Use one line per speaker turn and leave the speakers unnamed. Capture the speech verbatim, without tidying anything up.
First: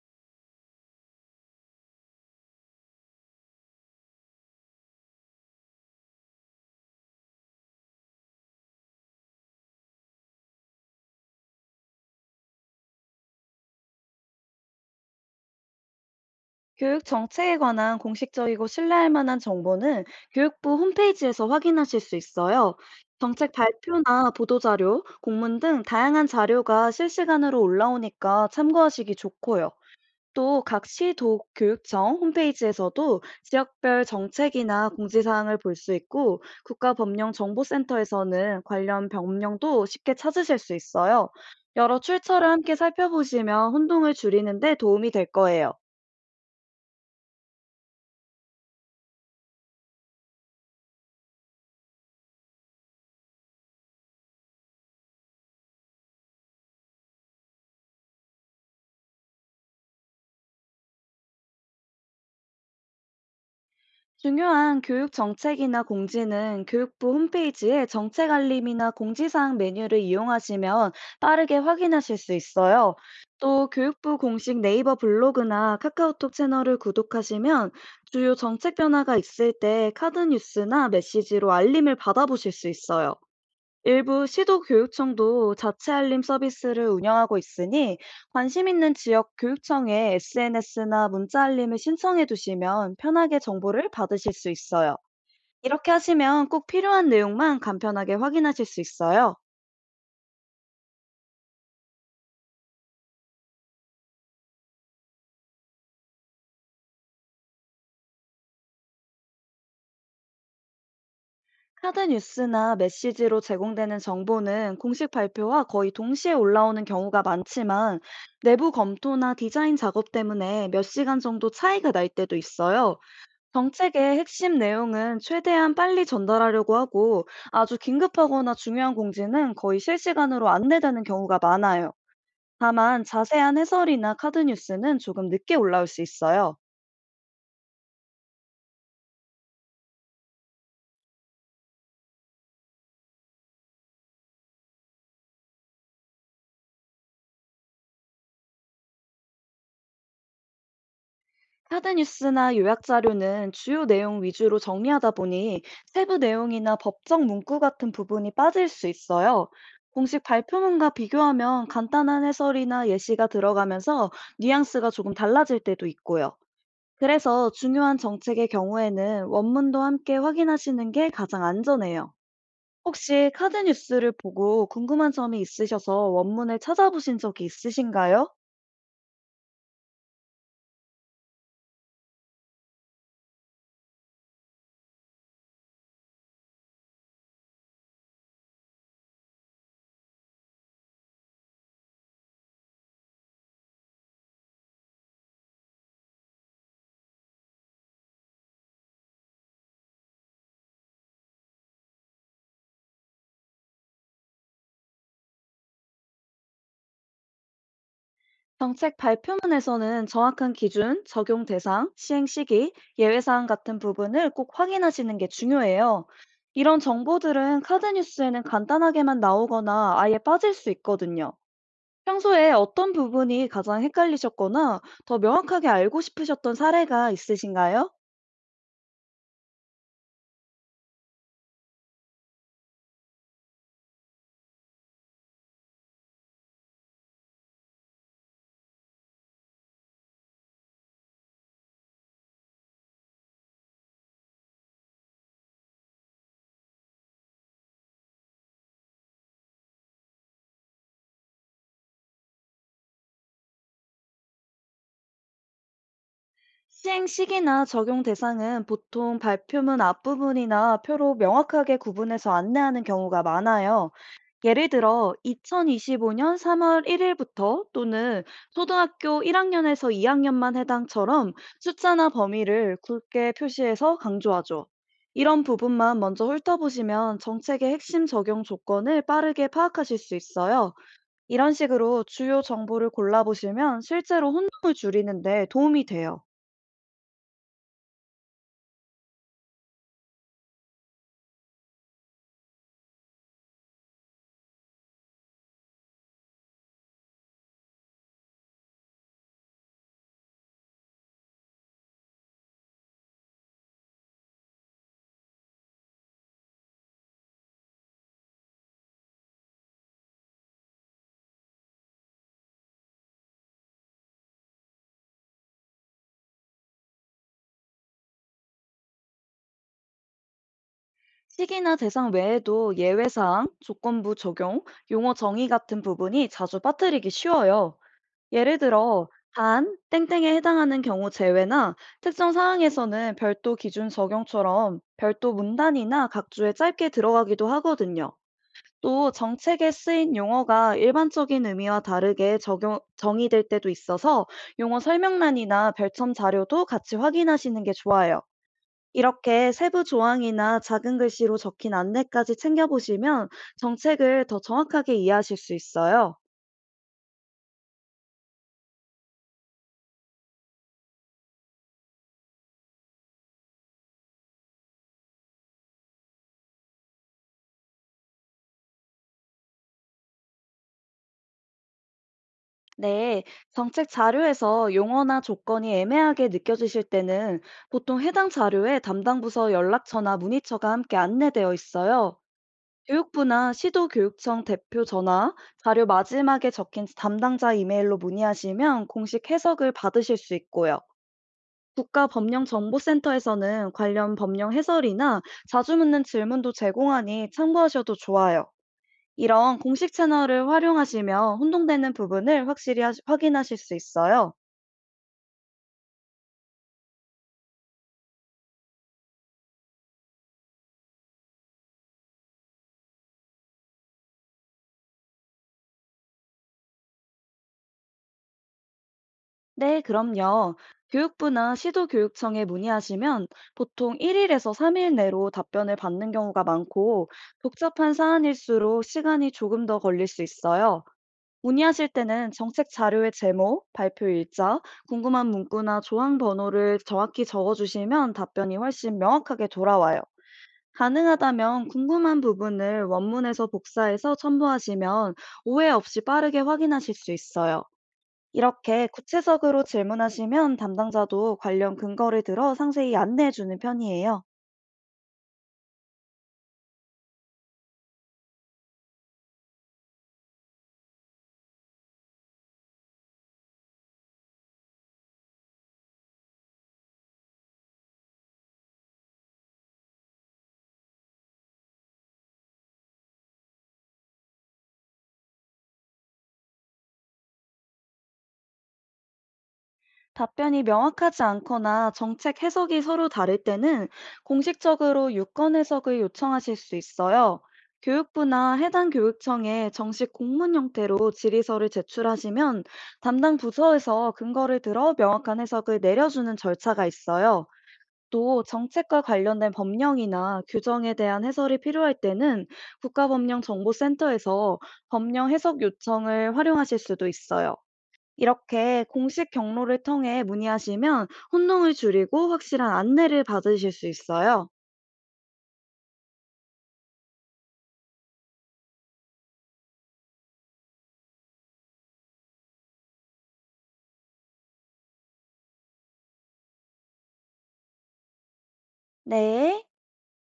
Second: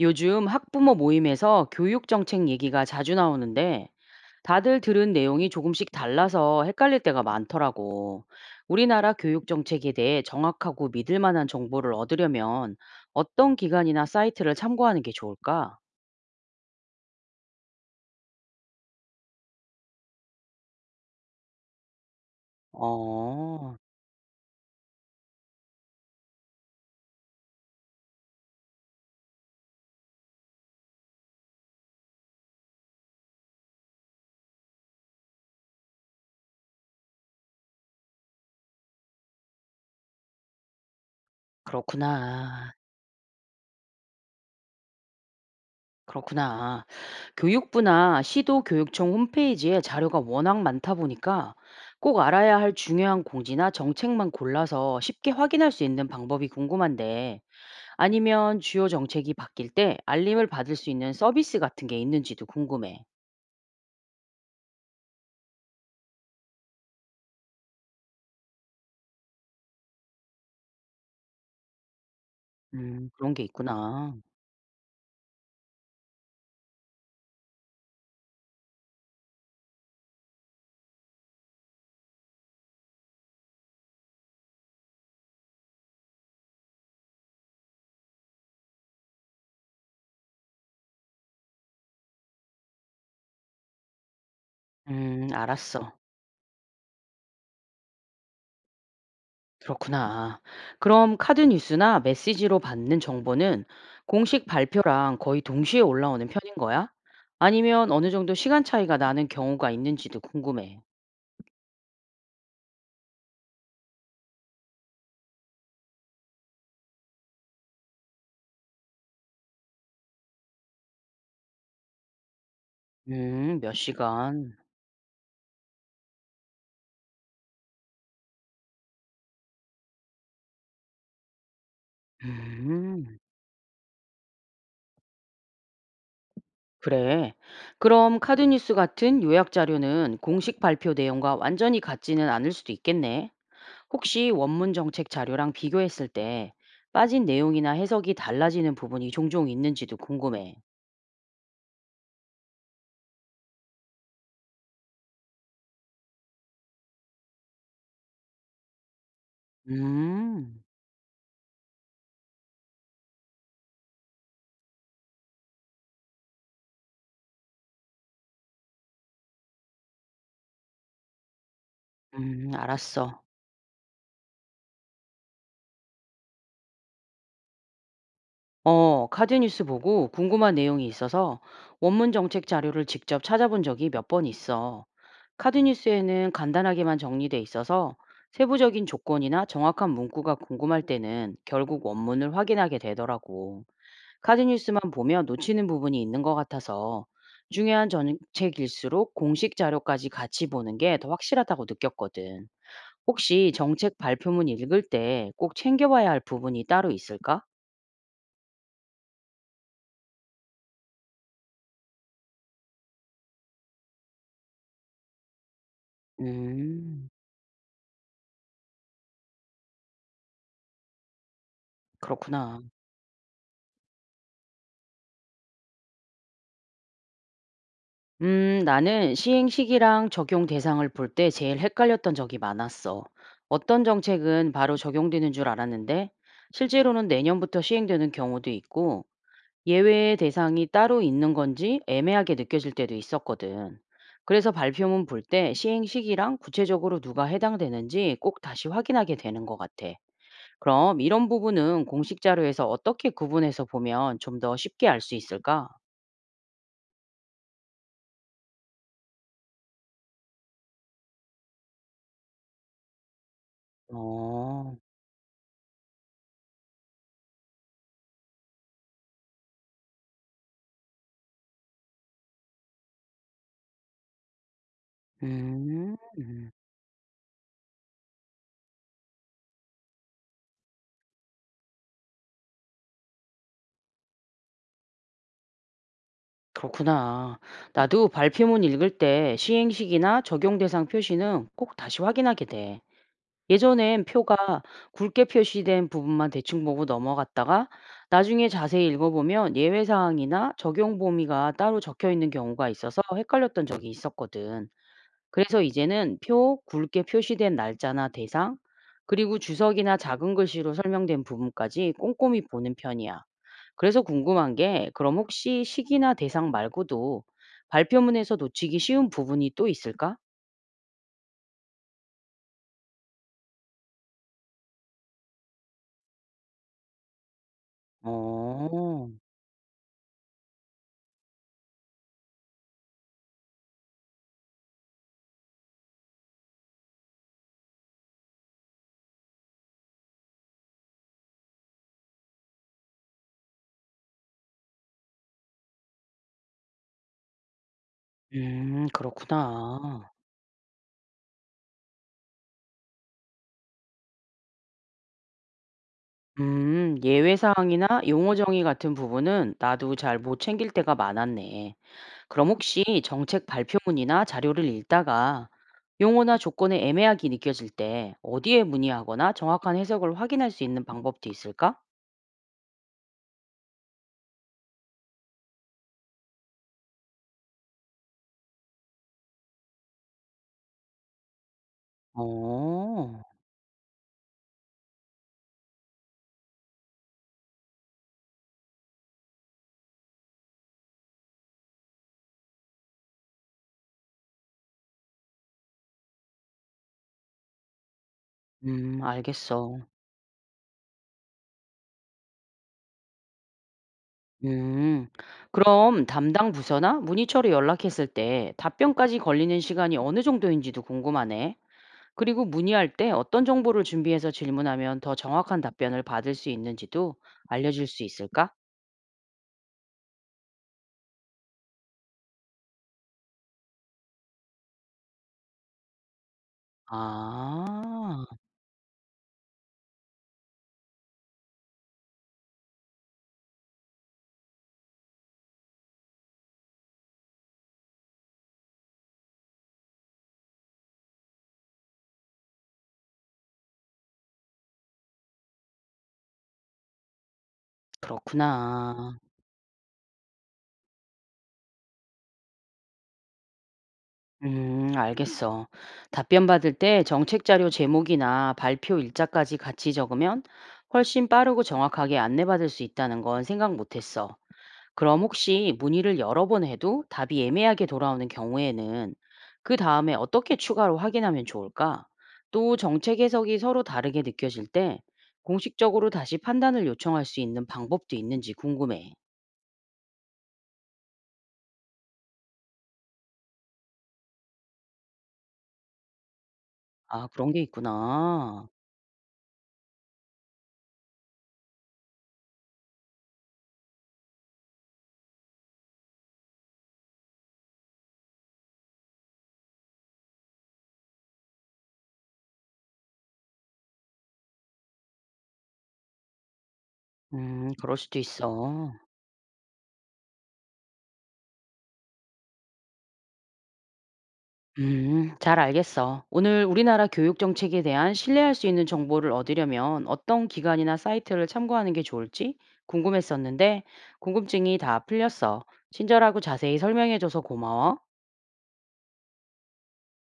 요즘 학부모 모임에서 교육 정책 얘기가 자주 나오는데 다들 들은 내용이 조금씩 달라서 헷갈릴 때가 많더라고. 우리나라 교육 정책에 대해 정확하고 믿을 만한 정보를 얻으려면 어떤 기관이나 사이트를 참고하는 게 좋을까?
교육 정책에 관한 공식적이고 신뢰할 만한 정보는 교육부 홈페이지에서 확인하실 수 있어요. 정책
어,
발표나 보도자료, 공문 등 다양한 자료가 실시간으로 올라오니까 참고하시기 좋고요. 또 각 시도 교육청 홈페이지에서도 지역별 정책이나 공지사항을 볼 수 있고, 국가법령정보센터에서는 관련 법령도 쉽게 찾으실 수 있어요. 여러 출처를
그렇구나.
함께 살펴보시면 혼동을 줄이는 데 도움이 될 거예요.
그렇구나. 교육부나 시도교육청 홈페이지에 자료가 워낙 많다 보니까 꼭 알아야 할 중요한 공지나 정책만 골라서 쉽게 확인할 수 있는 방법이 궁금한데, 아니면 주요 정책이 바뀔 때 알림을 받을 수 있는 서비스 같은 게 있는지도 궁금해.
중요한 교육 정책이나 공지는 교육부 홈페이지에 정책 알림이나 공지사항 메뉴를 이용하시면 빠르게 확인하실 수 있어요.
음, 그런 게
또
있구나.
교육부 공식 네이버 블로그나 카카오톡 채널을 구독하시면 주요 정책 변화가 있을 때 카드 뉴스나 메시지로 알림을 받아보실 수 있어요. 일부 시도교육청도 자체 알림 서비스를 운영하고 있으니, 관심 있는 지역 교육청에 에스엔에스나 문자 알림을 신청해 두시면 편하게 정보를 받으실 수 있어요.
음,
이렇게
알았어.
하시면 꼭 필요한 내용만 간편하게 확인하실 수 있어요.
그렇구나. 그럼 카드 뉴스나 메시지로 받는 정보는 공식 발표랑 거의 동시에 올라오는 편인 거야? 아니면 어느 정도 시간 차이가 나는 경우가 있는지도 궁금해.
카드 뉴스나 메시지로 제공되는 정보는 공식 발표와 거의 동시에 올라오는 경우가 많지만, 내부 검토나 디자인 작업 때문에 몇 시간 정도 차이가 날 때도 있어요.
음, 몇
정책의
시간.
핵심 내용은 최대한 빨리 전달하려고 하고, 아주 긴급하거나 중요한 공지는 거의 실시간으로 안내되는 경우가 많아요. 다만
음,
자세한 해설이나 카드 뉴스는 조금 늦게 올라올 수 있어요.
그래. 그럼 카드 뉴스 같은 요약 자료는 공식 발표 내용과 완전히 같지는 않을 수도 있겠네. 혹시 원문 정책 자료랑 비교했을 때 빠진 내용이나 해석이 달라지는 부분이 종종 있는지도 궁금해.
카드 뉴스나 요약 자료는 주요 내용 위주로 정리하다 보니 세부 내용이나 법적 문구 같은 부분이 빠질 수 있어요. 공식
음.
발표문과 비교하면 간단한 해설이나 예시가 들어가면서 뉘앙스가 조금 달라질 때도 있고요. 그래서 중요한 정책의 경우에는 원문도 함께 확인하시는 게 가장 안전해요.
음, 알았어.
혹시 카드 뉴스를 보고 궁금한 점이 있으셔서 원문을 찾아보신 적이 있으신가요?
어, 카드뉴스 보고 궁금한 내용이 있어서 원문 정책 자료를 직접 찾아본 적이 몇 번 있어. 카드뉴스에는 간단하게만 정리돼 있어서 세부적인 조건이나 정확한 문구가 궁금할 때는 결국 원문을 확인하게 되더라고. 카드뉴스만 보면 놓치는 부분이 있는 것 같아서 중요한 정책일수록 공식 자료까지 같이 보는 게 더 확실하다고 느꼈거든. 혹시 정책 발표문 읽을 때 꼭 챙겨봐야 할 부분이 따로 있을까?
정책 발표문에서는 정확한 기준, 적용 대상, 시행 시기, 예외 사항 같은 부분을 꼭 확인하시는 게 중요해요. 이런
음.
정보들은 카드 뉴스에는 간단하게만 나오거나 아예 빠질 수 있거든요. 평소에
그렇구나.
어떤 부분이 가장 헷갈리셨거나 더 명확하게 알고 싶으셨던 사례가 있으신가요?
음 나는 시행 시기랑 적용 대상을 볼 때 제일 헷갈렸던 적이 많았어. 어떤 정책은 바로 적용되는 줄 알았는데 실제로는 내년부터 시행되는 경우도 있고, 예외의 대상이 따로 있는 건지 애매하게 느껴질 때도 있었거든. 그래서 발표문 볼 때 시행 시기랑 구체적으로 누가 해당되는지 꼭 다시 확인하게 되는 것 같아. 그럼 이런 부분은 공식 자료에서 어떻게 구분해서 보면 좀 더 쉽게 알 수 있을까?
시행 시기나 적용 대상은 보통 발표문 앞부분이나 표로 명확하게 구분해서 안내하는 경우가 많아요. 예를
어.
들어 이천이십오 년 삼 월 일 일부터, 또는 초등학교 일 학년에서 이 학년만 해당처럼 숫자나 범위를 굵게 표시해서 강조하죠. 이런
음.
부분만 먼저
음.
훑어보시면 정책의 핵심 적용 조건을 빠르게 파악하실 수 있어요. 이런 식으로 주요 정보를 골라보시면 실제로 혼동을 줄이는데 도움이 돼요.
그렇구나. 나도 발표문 읽을 때 시행식이나 적용 대상 표시는 꼭 다시 확인하게 돼. 예전엔 표가 굵게 표시된 부분만 대충 보고 넘어갔다가 나중에 자세히 읽어보면 예외 사항이나 적용 범위가 따로 적혀 있는 경우가 있어서 헷갈렸던 적이 있었거든. 그래서 이제는 표, 굵게 표시된 날짜나 대상, 그리고 주석이나 작은 글씨로 설명된 부분까지 꼼꼼히 보는 편이야. 그래서 궁금한 게, 그럼 혹시 시기나 대상 말고도 발표문에서 놓치기 쉬운 부분이 또 있을까?
시기나 대상 외에도 예외사항, 조건부 적용, 용어 정의 같은 부분이 자주 빠뜨리기 쉬워요. 예를 들어,
어,
단, 땡땡에 해당하는 경우 제외나 특정 사항에서는 별도 기준 적용처럼 별도 문단이나 각주에 짧게 들어가기도 하거든요. 또 정책에 쓰인 용어가 일반적인 의미와 다르게 적용, 정의될 때도 있어서 용어 설명란이나 별첨 자료도 같이 확인하시는 게 좋아요.
음,
이렇게 세부
그렇구나.
조항이나 작은 글씨로 적힌 안내까지 챙겨보시면 정책을 더 정확하게 이해하실 수 있어요.
음, 예외 사항이나 용어 정의 같은 부분은 나도 잘 못 챙길 때가 많았네. 그럼 혹시 정책 발표문이나 자료를 읽다가 용어나 조건에 애매하게 느껴질 때 어디에 문의하거나 정확한 해석을 확인할 수 있는 방법도 있을까?
네, 정책 자료에서 용어나 조건이 애매하게 느껴지실 때는 보통 해당 자료에 담당 부서 연락처나 문의처가 함께 안내되어 있어요.
어,
교육부나 시도교육청 대표 전화, 자료 마지막에 적힌 담당자 이메일로 문의하시면 공식 해석을 받으실 수 있고요. 국가법령정보센터에서는 관련 법령 해설이나 자주 묻는 질문도 제공하니 참고하셔도 좋아요.
음,
이런
알겠어.
공식 채널을 활용하시면 혼동되는 부분을 확실히 하 확인하실 수 있어요.
음, 그럼 담당 부서나 문의처로 연락했을 때 답변까지 걸리는 시간이 어느 정도인지도 궁금하네. 그리고 문의할 때 어떤 정보를 준비해서 질문하면 더 정확한 답변을 받을 수 있는지도 알려줄 수 있을까?
네, 그럼요. 교육부나 시도교육청에 문의하시면 보통 일 일에서 삼 일 내로 답변을 받는 경우가 많고, 복잡한
아,
사안일수록 시간이 조금 더 걸릴 수 있어요. 문의하실 때는 정책 자료의 제목, 발표 일자, 궁금한 문구나 조항 번호를 정확히 적어주시면 답변이 훨씬 명확하게 돌아와요. 가능하다면 궁금한 부분을 원문에서 복사해서 첨부하시면 오해 없이 빠르게 확인하실 수 있어요. 이렇게
그렇구나.
구체적으로 질문하시면 담당자도 관련 근거를 들어 상세히 안내해 주는 편이에요.
음, 알겠어. 답변 받을 때 정책 자료 제목이나 발표 일자까지 같이 적으면 훨씬 빠르고 정확하게 안내받을 수 있다는 건 생각 못했어. 그럼 혹시 문의를 여러 번 해도 답이 애매하게 돌아오는 경우에는 그 다음에 어떻게 추가로 확인하면 좋을까? 또 정책 해석이 서로 다르게 느껴질 때 공식적으로 다시 판단을 요청할 수 있는 방법도 있는지 궁금해.
답변이 명확하지 않거나 정책 해석이 서로 다를 때는 공식적으로 유권 해석을 요청하실 수
아,
있어요.
그런 게
교육부나
있구나.
해당 교육청에 정식 공문 형태로 질의서를 제출하시면 담당 부서에서 근거를 들어 명확한 해석을 내려주는 절차가 있어요. 또 정책과 관련된 법령이나 규정에 대한 해설이 필요할 때는 국가법령정보센터에서 법령 해석 요청을 활용하실 수도 있어요.
음, 그럴 수도
이렇게
있어.
공식 경로를 통해 문의하시면 혼동을 줄이고 확실한 안내를 받으실 수 있어요.
음, 잘 알겠어. 오늘 우리나라 교육 정책에 대한 신뢰할 수 있는 정보를 얻으려면 어떤 기관이나 사이트를 참고하는 게 좋을지 궁금했었는데, 궁금증이 다 풀렸어. 친절하고 자세히 설명해줘서 고마워.
네.